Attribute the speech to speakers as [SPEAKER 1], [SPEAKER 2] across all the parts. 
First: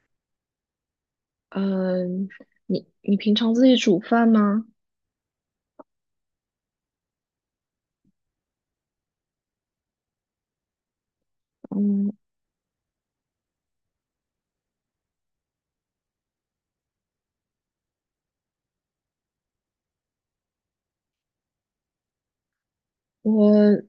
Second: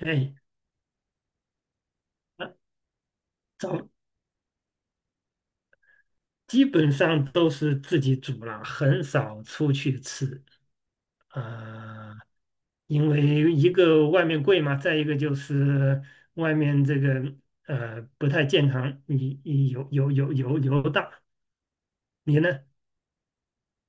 [SPEAKER 1] 哎，
[SPEAKER 2] 嗯，
[SPEAKER 1] 那
[SPEAKER 2] 你平常自己煮
[SPEAKER 1] 早
[SPEAKER 2] 饭吗？
[SPEAKER 1] 基本上都是自己煮了，很少出去吃。
[SPEAKER 2] 嗯，
[SPEAKER 1] 呃，因为一个外面贵嘛，再一个就是外面这个不太健康，你油大。你呢？
[SPEAKER 2] 我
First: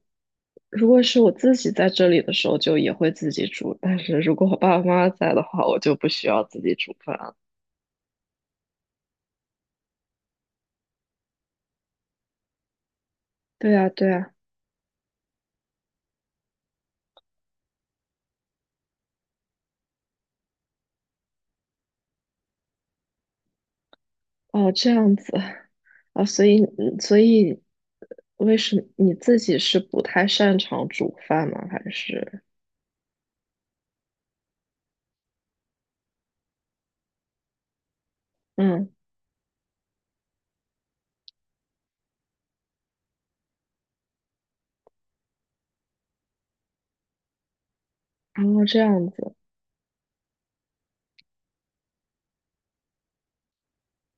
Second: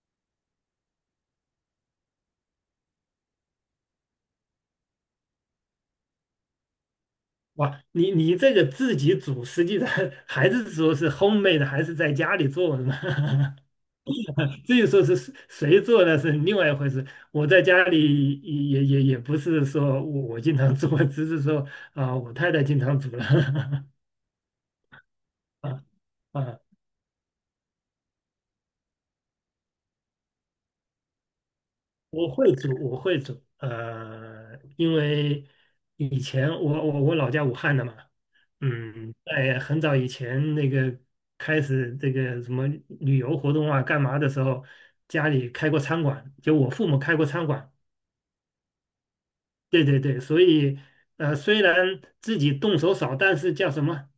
[SPEAKER 2] 如果是我自己在这里的时候，就也会自己煮，但是如果我爸爸妈妈在的话，我就不需要自己煮饭了。
[SPEAKER 1] 哇，你这个自己煮，实际上 还是说是 homemade 的还是在家里做的嘛？
[SPEAKER 2] 对啊，对啊。
[SPEAKER 1] 至于说是谁做那是另外一回事。我在家里也不是说我经常做，只是说啊、我太太经常煮了。
[SPEAKER 2] 哦，这样子
[SPEAKER 1] 啊
[SPEAKER 2] 啊。所
[SPEAKER 1] 啊，
[SPEAKER 2] 以嗯所以为什么你自己是不太擅长煮饭吗？还
[SPEAKER 1] 我
[SPEAKER 2] 是
[SPEAKER 1] 会煮，我会煮。因为以前我老家武汉的嘛。
[SPEAKER 2] 嗯，
[SPEAKER 1] 嗯，在很早以前那个开始这个什么旅游活动啊干嘛的时候，家里开过餐馆，就我父母开过餐馆。
[SPEAKER 2] 然后这样子
[SPEAKER 1] 对对对，所以虽然自己动手少，但是叫什么？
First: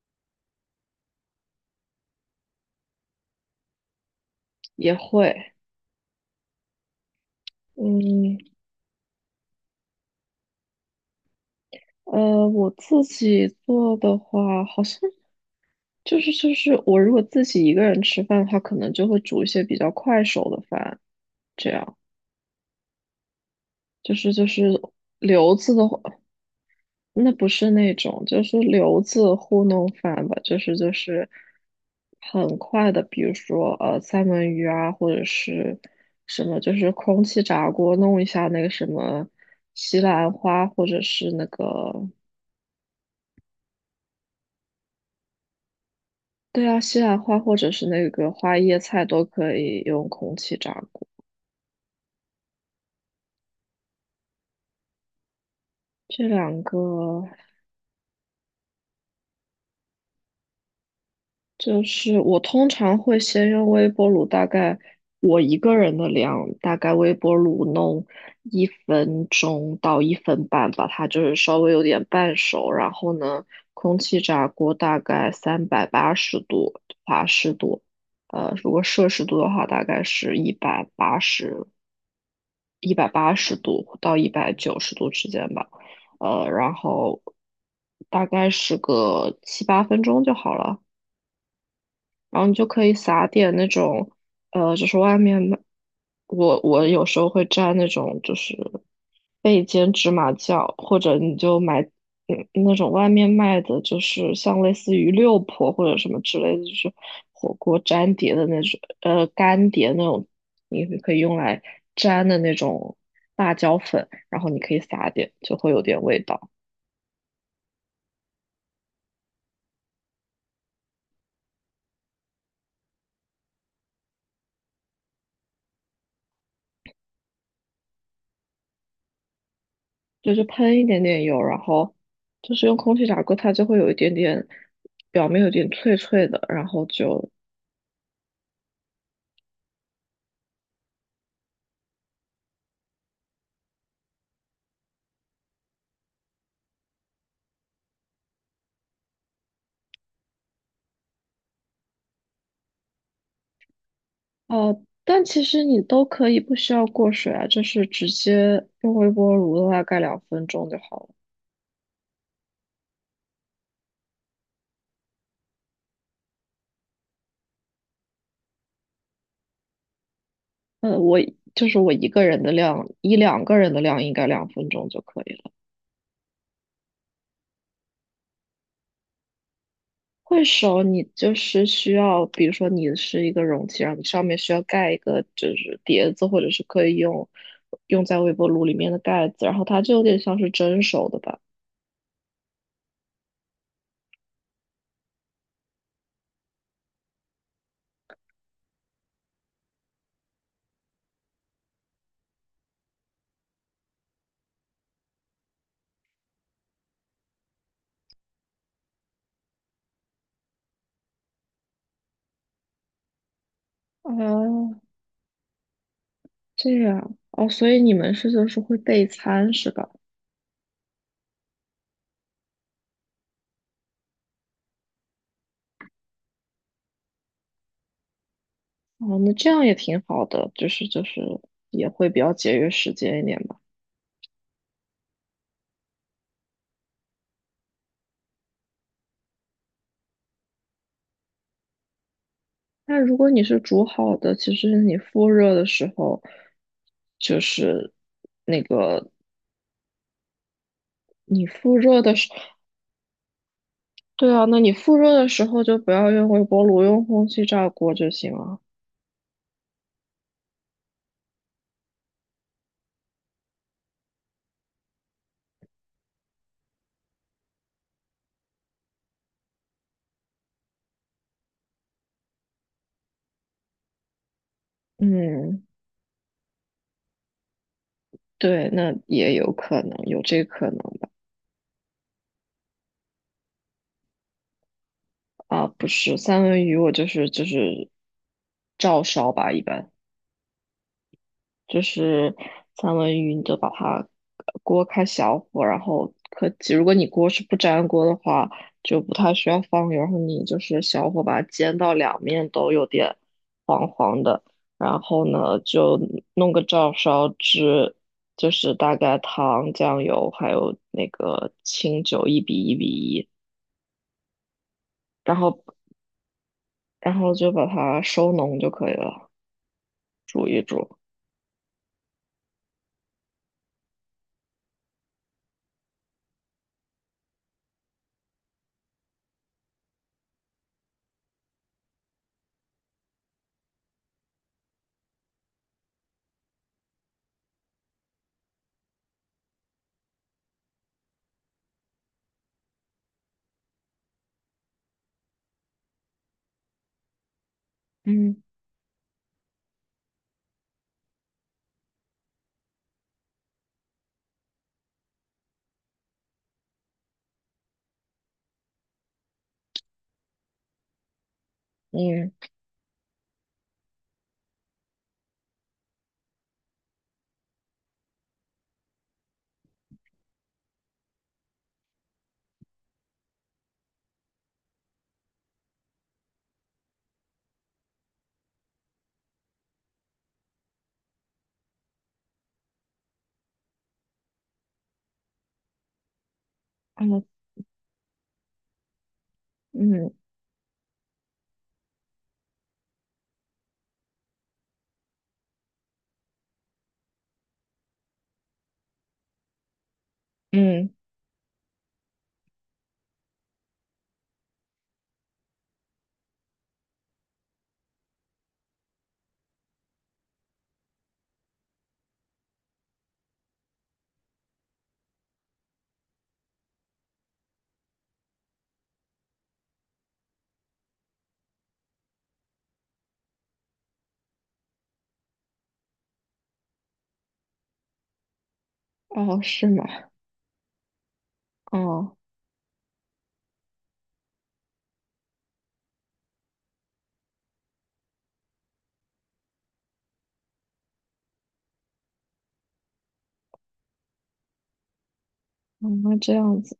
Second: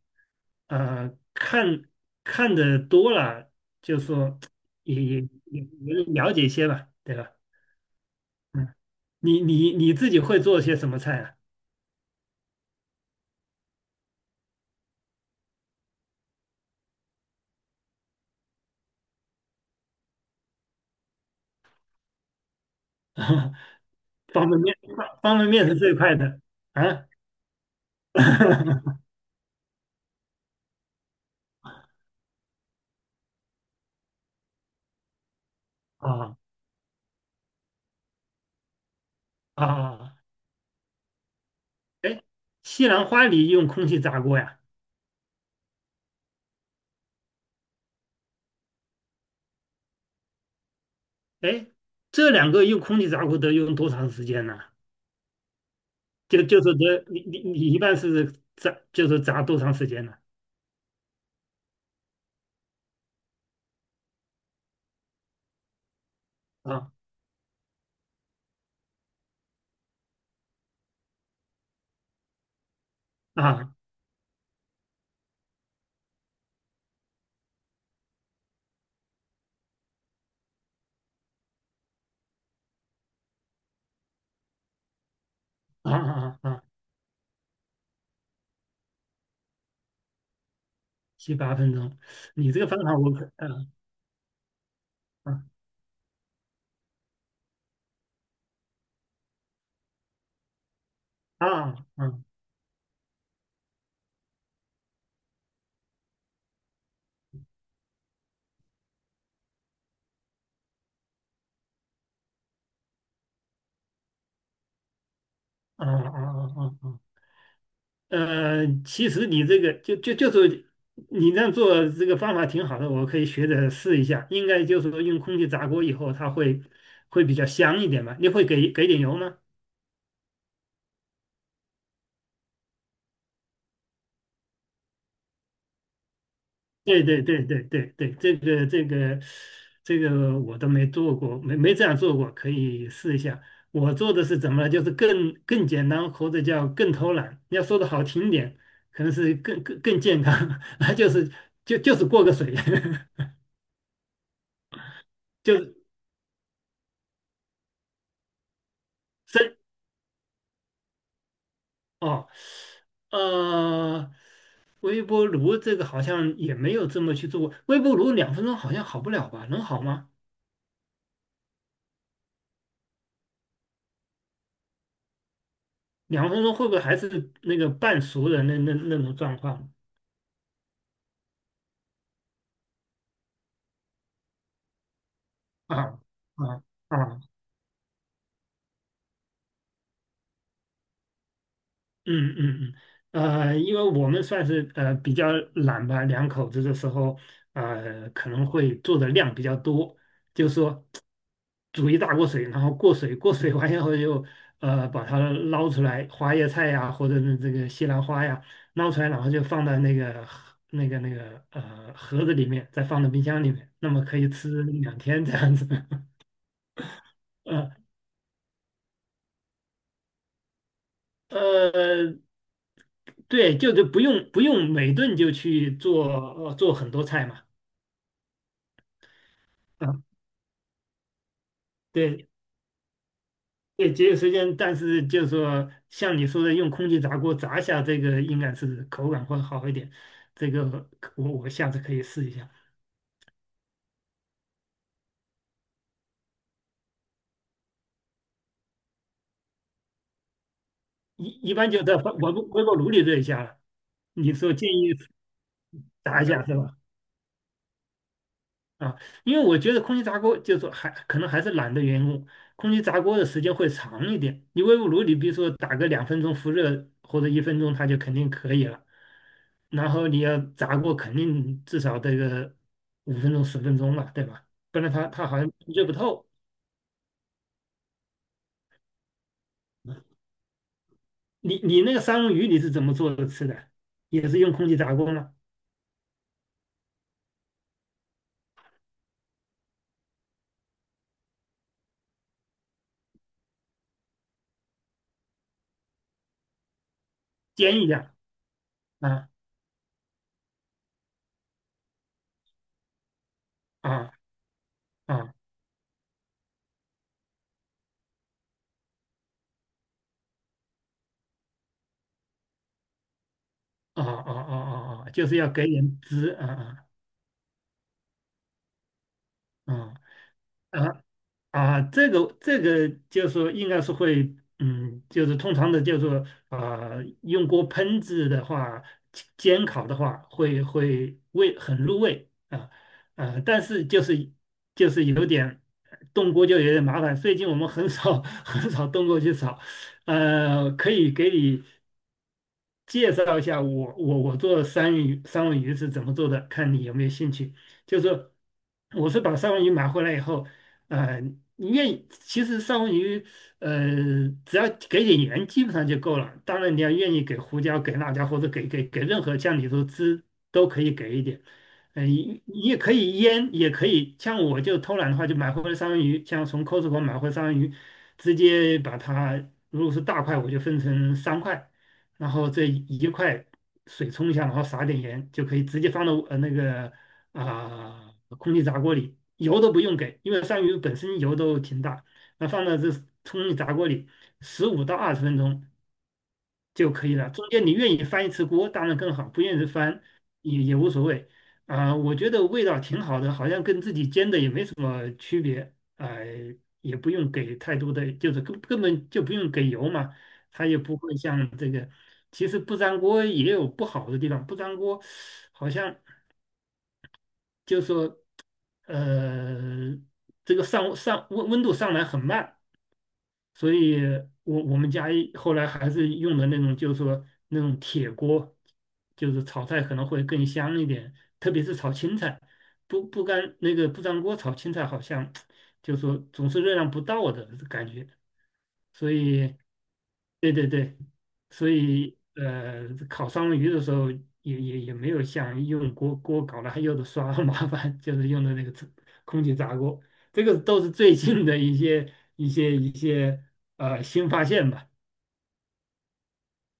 [SPEAKER 1] 呃，看看的多了，就说
[SPEAKER 2] 也
[SPEAKER 1] 也也
[SPEAKER 2] 会。
[SPEAKER 1] 也了解一些吧，对吧？
[SPEAKER 2] 嗯，
[SPEAKER 1] 嗯，你自己会做些什么菜啊？
[SPEAKER 2] 我自己做的话，好像就是我如果自己一个人吃饭的话，可能就会煮一些比较快手的饭，这样。就是 就
[SPEAKER 1] 方便面，
[SPEAKER 2] 是
[SPEAKER 1] 方方便
[SPEAKER 2] 留
[SPEAKER 1] 面
[SPEAKER 2] 子
[SPEAKER 1] 是
[SPEAKER 2] 的
[SPEAKER 1] 最
[SPEAKER 2] 话，
[SPEAKER 1] 快的啊！
[SPEAKER 2] 那不是那种就是留 子糊弄饭吧，就是很快的，比如说三文鱼啊，或者是
[SPEAKER 1] 啊
[SPEAKER 2] 什么，就是空气炸锅弄一下那个什么西
[SPEAKER 1] 啊！
[SPEAKER 2] 兰花，或者是那个，
[SPEAKER 1] 哎，西兰花里用空气炸锅呀？
[SPEAKER 2] 对啊，西兰花，或者是那个花椰菜都可以用空气炸锅，
[SPEAKER 1] 哎，这2个用空气炸锅得用多长时间呢？
[SPEAKER 2] 这
[SPEAKER 1] 就就
[SPEAKER 2] 两
[SPEAKER 1] 是
[SPEAKER 2] 个。
[SPEAKER 1] 这，你一般是炸，就是炸多长时间呢？
[SPEAKER 2] 就是我通常会先用微波炉，大概我一个人的量，大概
[SPEAKER 1] 啊
[SPEAKER 2] 微波炉弄1分钟到1分半吧，把它就是稍微有点半熟。然后呢，
[SPEAKER 1] 啊
[SPEAKER 2] 空气炸锅大概380度华氏度，如果摄氏度的话，大概是一百八十度到190度之间吧，
[SPEAKER 1] 啊啊啊，
[SPEAKER 2] 然后大概是个七八分钟就好了。
[SPEAKER 1] 7、8分钟。
[SPEAKER 2] 然后
[SPEAKER 1] 你
[SPEAKER 2] 你
[SPEAKER 1] 这
[SPEAKER 2] 就
[SPEAKER 1] 个方
[SPEAKER 2] 可以
[SPEAKER 1] 法我
[SPEAKER 2] 撒
[SPEAKER 1] 可，
[SPEAKER 2] 点那
[SPEAKER 1] 嗯
[SPEAKER 2] 种，就是外面买，
[SPEAKER 1] 嗯
[SPEAKER 2] 我有时候会蘸那种就是焙煎芝麻酱，或者你就
[SPEAKER 1] 啊
[SPEAKER 2] 买
[SPEAKER 1] 嗯
[SPEAKER 2] 那种外面卖的，就是像类似于六婆或者什么之类的，就是火锅粘碟的那种，干碟那种，你可以用来粘的那种辣椒粉，然后你可以撒点，就会有
[SPEAKER 1] 啊
[SPEAKER 2] 点
[SPEAKER 1] 啊
[SPEAKER 2] 味道。
[SPEAKER 1] 啊啊啊。其实你这个就是你这样做这个方法挺好的，我可以学着试一下。应该就是说用空气炸锅以后，它会比较香一点吧？你会给点油吗？
[SPEAKER 2] 就是喷一点点油，然后就是用空气炸锅，它就会有一点点表面有点脆脆的，然后
[SPEAKER 1] 对对
[SPEAKER 2] 就。
[SPEAKER 1] 对对对对，这个我都没做过，没这样做过，可以试一下。我做的是怎么了？就是更简单，或者叫更偷懒。要说的好听点，可能是更健康，就是就是过个水，
[SPEAKER 2] 但其
[SPEAKER 1] 就
[SPEAKER 2] 实
[SPEAKER 1] 是
[SPEAKER 2] 你都可以不需要过水啊，就是直接用微波炉
[SPEAKER 1] 真
[SPEAKER 2] 的话盖两分钟就好了。
[SPEAKER 1] 哦。呃，微波炉这个好像也没有这么去做过。微波炉两分钟好像好不了吧？能好吗？
[SPEAKER 2] 我就是我一个人的量，一两个人的量应该两分钟就可以了。
[SPEAKER 1] 两分钟会不会还是那个半熟的那种状况？
[SPEAKER 2] 会熟，你就是需要，比如说你是一个容器，然后你上面需要盖一个就
[SPEAKER 1] 啊
[SPEAKER 2] 是碟子，或者是
[SPEAKER 1] 啊
[SPEAKER 2] 可以
[SPEAKER 1] 啊，
[SPEAKER 2] 用在微波炉里面的盖子，然后它就有点像是蒸熟的吧？
[SPEAKER 1] 嗯嗯嗯。因为我们算是比较懒吧，两口子的时候，可能会做的量比较多，就是说煮一大锅水，然后过水，过水完以后就把它捞出来，花椰菜呀，或者是这个西兰花呀，捞出来，然后就放到那个盒子里面，再放到冰箱里面，那么可以吃
[SPEAKER 2] 哦，
[SPEAKER 1] 2天这样子。
[SPEAKER 2] 这样哦，所
[SPEAKER 1] 呃
[SPEAKER 2] 以你们是就是会备餐是吧？
[SPEAKER 1] 呃，对，就是不用每顿就去做做很多菜嘛。
[SPEAKER 2] 哦，那这样也挺
[SPEAKER 1] 啊，
[SPEAKER 2] 好的，就是也会比
[SPEAKER 1] 对
[SPEAKER 2] 较节约时间一点吧。
[SPEAKER 1] 对，节约时间，但是就是说像你说的，用空气炸锅炸一下这个应该是口感会好一点，这个我下次可以试一下。
[SPEAKER 2] 那如果你是煮好的，其实你复热的时候，就是那个
[SPEAKER 1] 一
[SPEAKER 2] 你
[SPEAKER 1] 一般
[SPEAKER 2] 复
[SPEAKER 1] 就在
[SPEAKER 2] 热
[SPEAKER 1] 微
[SPEAKER 2] 的
[SPEAKER 1] 微
[SPEAKER 2] 时候。
[SPEAKER 1] 波微波炉里热一下了。你
[SPEAKER 2] 对啊，
[SPEAKER 1] 说
[SPEAKER 2] 那
[SPEAKER 1] 建
[SPEAKER 2] 你
[SPEAKER 1] 议
[SPEAKER 2] 复热的时候就不要
[SPEAKER 1] 炸一
[SPEAKER 2] 用微
[SPEAKER 1] 下是
[SPEAKER 2] 波
[SPEAKER 1] 吧？
[SPEAKER 2] 炉，用空气炸锅就行了。
[SPEAKER 1] 啊，因为我觉得空气炸锅就是还可能还是懒的缘故，空气炸锅的时间会长一点。你微波炉你比如说打个两分钟复热或者1分钟，它就肯定可以了。然后你要炸过，肯定至少得个5分钟10分钟吧，对吧？不然它好像
[SPEAKER 2] 嗯，
[SPEAKER 1] 热不透。
[SPEAKER 2] 对，那也有可能，有这可能吧。
[SPEAKER 1] 你那个三文鱼你是怎么做的吃的？也是用空气炸锅吗？
[SPEAKER 2] 啊，不是，三文鱼我就是照烧吧，一般。就是三文鱼，你就把它锅开小火，然后可及如果你锅是不
[SPEAKER 1] 煎
[SPEAKER 2] 粘
[SPEAKER 1] 一
[SPEAKER 2] 锅的
[SPEAKER 1] 下。
[SPEAKER 2] 话，就不
[SPEAKER 1] 啊
[SPEAKER 2] 太需要放油，然后你就是小火把它煎到两面都有点黄
[SPEAKER 1] 啊
[SPEAKER 2] 黄的，然后
[SPEAKER 1] 啊
[SPEAKER 2] 呢就弄个照烧汁，就是大概糖、酱油还有那个清酒1:1:1，
[SPEAKER 1] 啊啊啊啊啊，就
[SPEAKER 2] 然
[SPEAKER 1] 是要
[SPEAKER 2] 后
[SPEAKER 1] 给点汁啊
[SPEAKER 2] 就把它收浓就可以了，
[SPEAKER 1] 啊
[SPEAKER 2] 煮一
[SPEAKER 1] 啊。
[SPEAKER 2] 煮。
[SPEAKER 1] 啊啊。这个就是说应该是会，嗯，就是通常的，就是说啊、用锅烹制的话，煎烤的话，会很入味啊。啊、但是就是有点动锅就有点麻烦，最近我们很少 很少动锅去炒。可以给你介绍一下我做三文鱼是怎么做的，看你有没有兴趣。就是
[SPEAKER 2] 嗯，
[SPEAKER 1] 我是把三文鱼买回来以后，呃，你愿意，其实三文鱼，只要给点盐基本上就够了。当然你要愿意给胡椒、给辣椒或者给任何酱里头汁都可以给一点。嗯，
[SPEAKER 2] 嗯，
[SPEAKER 1] 你也可以腌，也可以像我就偷懒的话，就买回来三文鱼，像从 Costco 买回来三文鱼，直接把它。如果是大块，我就分成3块；然后这一块水冲一下，然后撒点盐，就可以直接放到那个啊、空气炸锅里，油都不用给，因为鳝鱼本身油都挺大，那放到这空气炸锅里15到20分钟，就可以
[SPEAKER 2] 哦，
[SPEAKER 1] 了。中间你愿意翻1次锅，当然更好；不愿意翻
[SPEAKER 2] 嗯
[SPEAKER 1] 也无所谓。啊、我觉得味道挺好的，好像跟自己煎的也没什么区别。哎、也不用给太多的，就是根本就不用给油嘛，它也
[SPEAKER 2] 嗯，
[SPEAKER 1] 不会像这个。其实不粘锅也有不好的地方，不粘锅好像就说呃，这个温度上来很慢。所以我们家一后来还是用的那种，就是说那种铁锅，就是炒菜可能会更香一点，特别是炒青菜，不不干那个不粘锅炒青菜好像，就是说总是热量不到的感觉，所
[SPEAKER 2] 嗯，哦
[SPEAKER 1] 以。
[SPEAKER 2] 是吗？
[SPEAKER 1] 对对对，所
[SPEAKER 2] 哦，
[SPEAKER 1] 以烤双鱼的时候也没有像用锅搞了，还有的刷很麻烦，就是用的那个空气炸锅。这个都是最近的一些新发现吧。
[SPEAKER 2] 嗯那这样子。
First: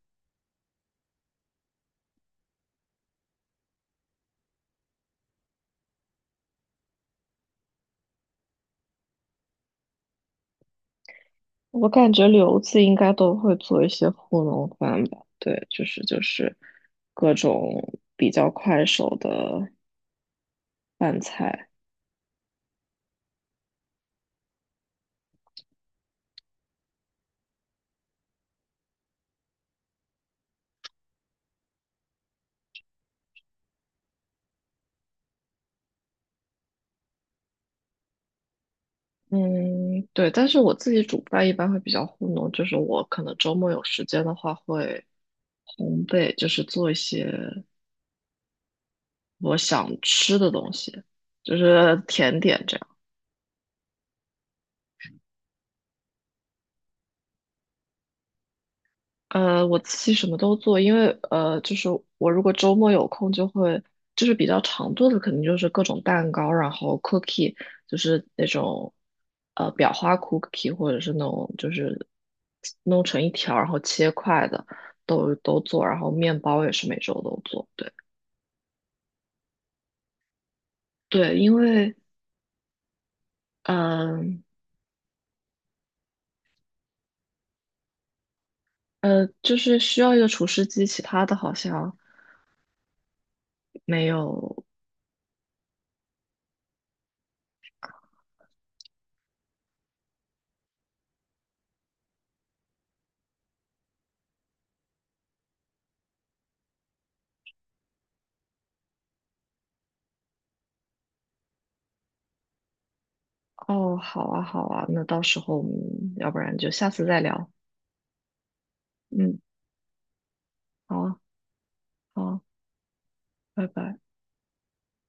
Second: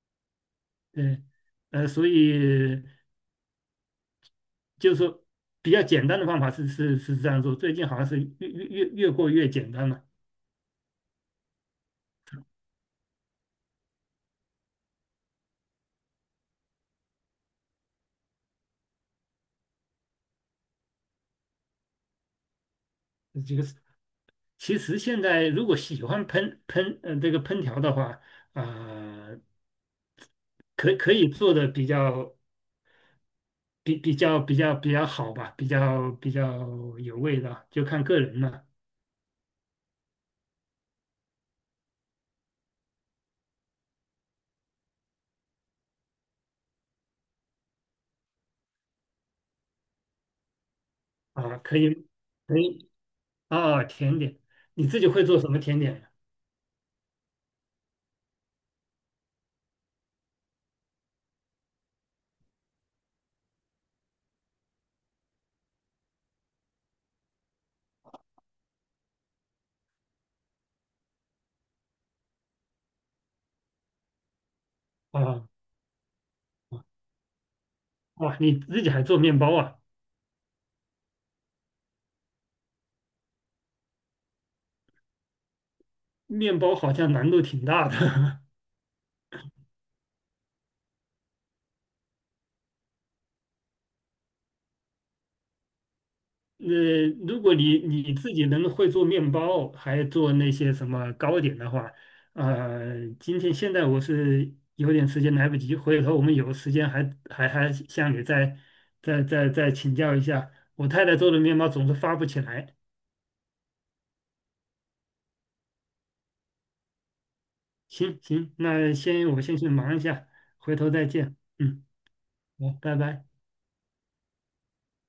[SPEAKER 1] 对。所以就是说比较简单的方法是这样做，最近好像是越过越简单了。
[SPEAKER 2] 我感觉留子应该都会做一些糊弄饭吧？对，就是各种比较快手的饭菜。
[SPEAKER 1] 这个是其实现在如果喜欢烹烹呃这个烹调的话。啊、可以做的比较好吧，比较有味道，就看个人了。
[SPEAKER 2] 嗯，对，但是我自己煮饭一般会比较糊弄，就是我可能周末有时间的话会烘焙，就是做一些我想吃的东西，就
[SPEAKER 1] 啊，可
[SPEAKER 2] 是
[SPEAKER 1] 以
[SPEAKER 2] 甜
[SPEAKER 1] 可
[SPEAKER 2] 点这
[SPEAKER 1] 以。
[SPEAKER 2] 样。
[SPEAKER 1] 啊，甜点，你自己会做什么甜点呀？
[SPEAKER 2] 我自己什么都做，因为就是我如果周末有空，就是比较常做的，肯定就是各种蛋糕，然后 cookie,就是那种裱花 cookie,或者是那种就是弄成一条然后切块的，都
[SPEAKER 1] 啊，
[SPEAKER 2] 都做，然后面包也是每周都做，对
[SPEAKER 1] 哇，你自己还做面包啊？
[SPEAKER 2] 对，因为嗯
[SPEAKER 1] 面包好像难度挺大的。
[SPEAKER 2] 就是需要一个厨师机，其他的好像没有。
[SPEAKER 1] 呃，如果你自己能会做面包，还做那些什么糕点的话，今天现在我是有点时间来不及，回头我们有时间还向你再请教一下。我太太做的面包总是发不起来。
[SPEAKER 2] 哦，好啊，好啊，那到时候我们要不然就下次再聊。
[SPEAKER 1] 行行，那先
[SPEAKER 2] 嗯。
[SPEAKER 1] 我先去忙一下，回头
[SPEAKER 2] 好
[SPEAKER 1] 再
[SPEAKER 2] 啊
[SPEAKER 1] 见。嗯，
[SPEAKER 2] 好啊
[SPEAKER 1] 好，拜拜。
[SPEAKER 2] 拜拜。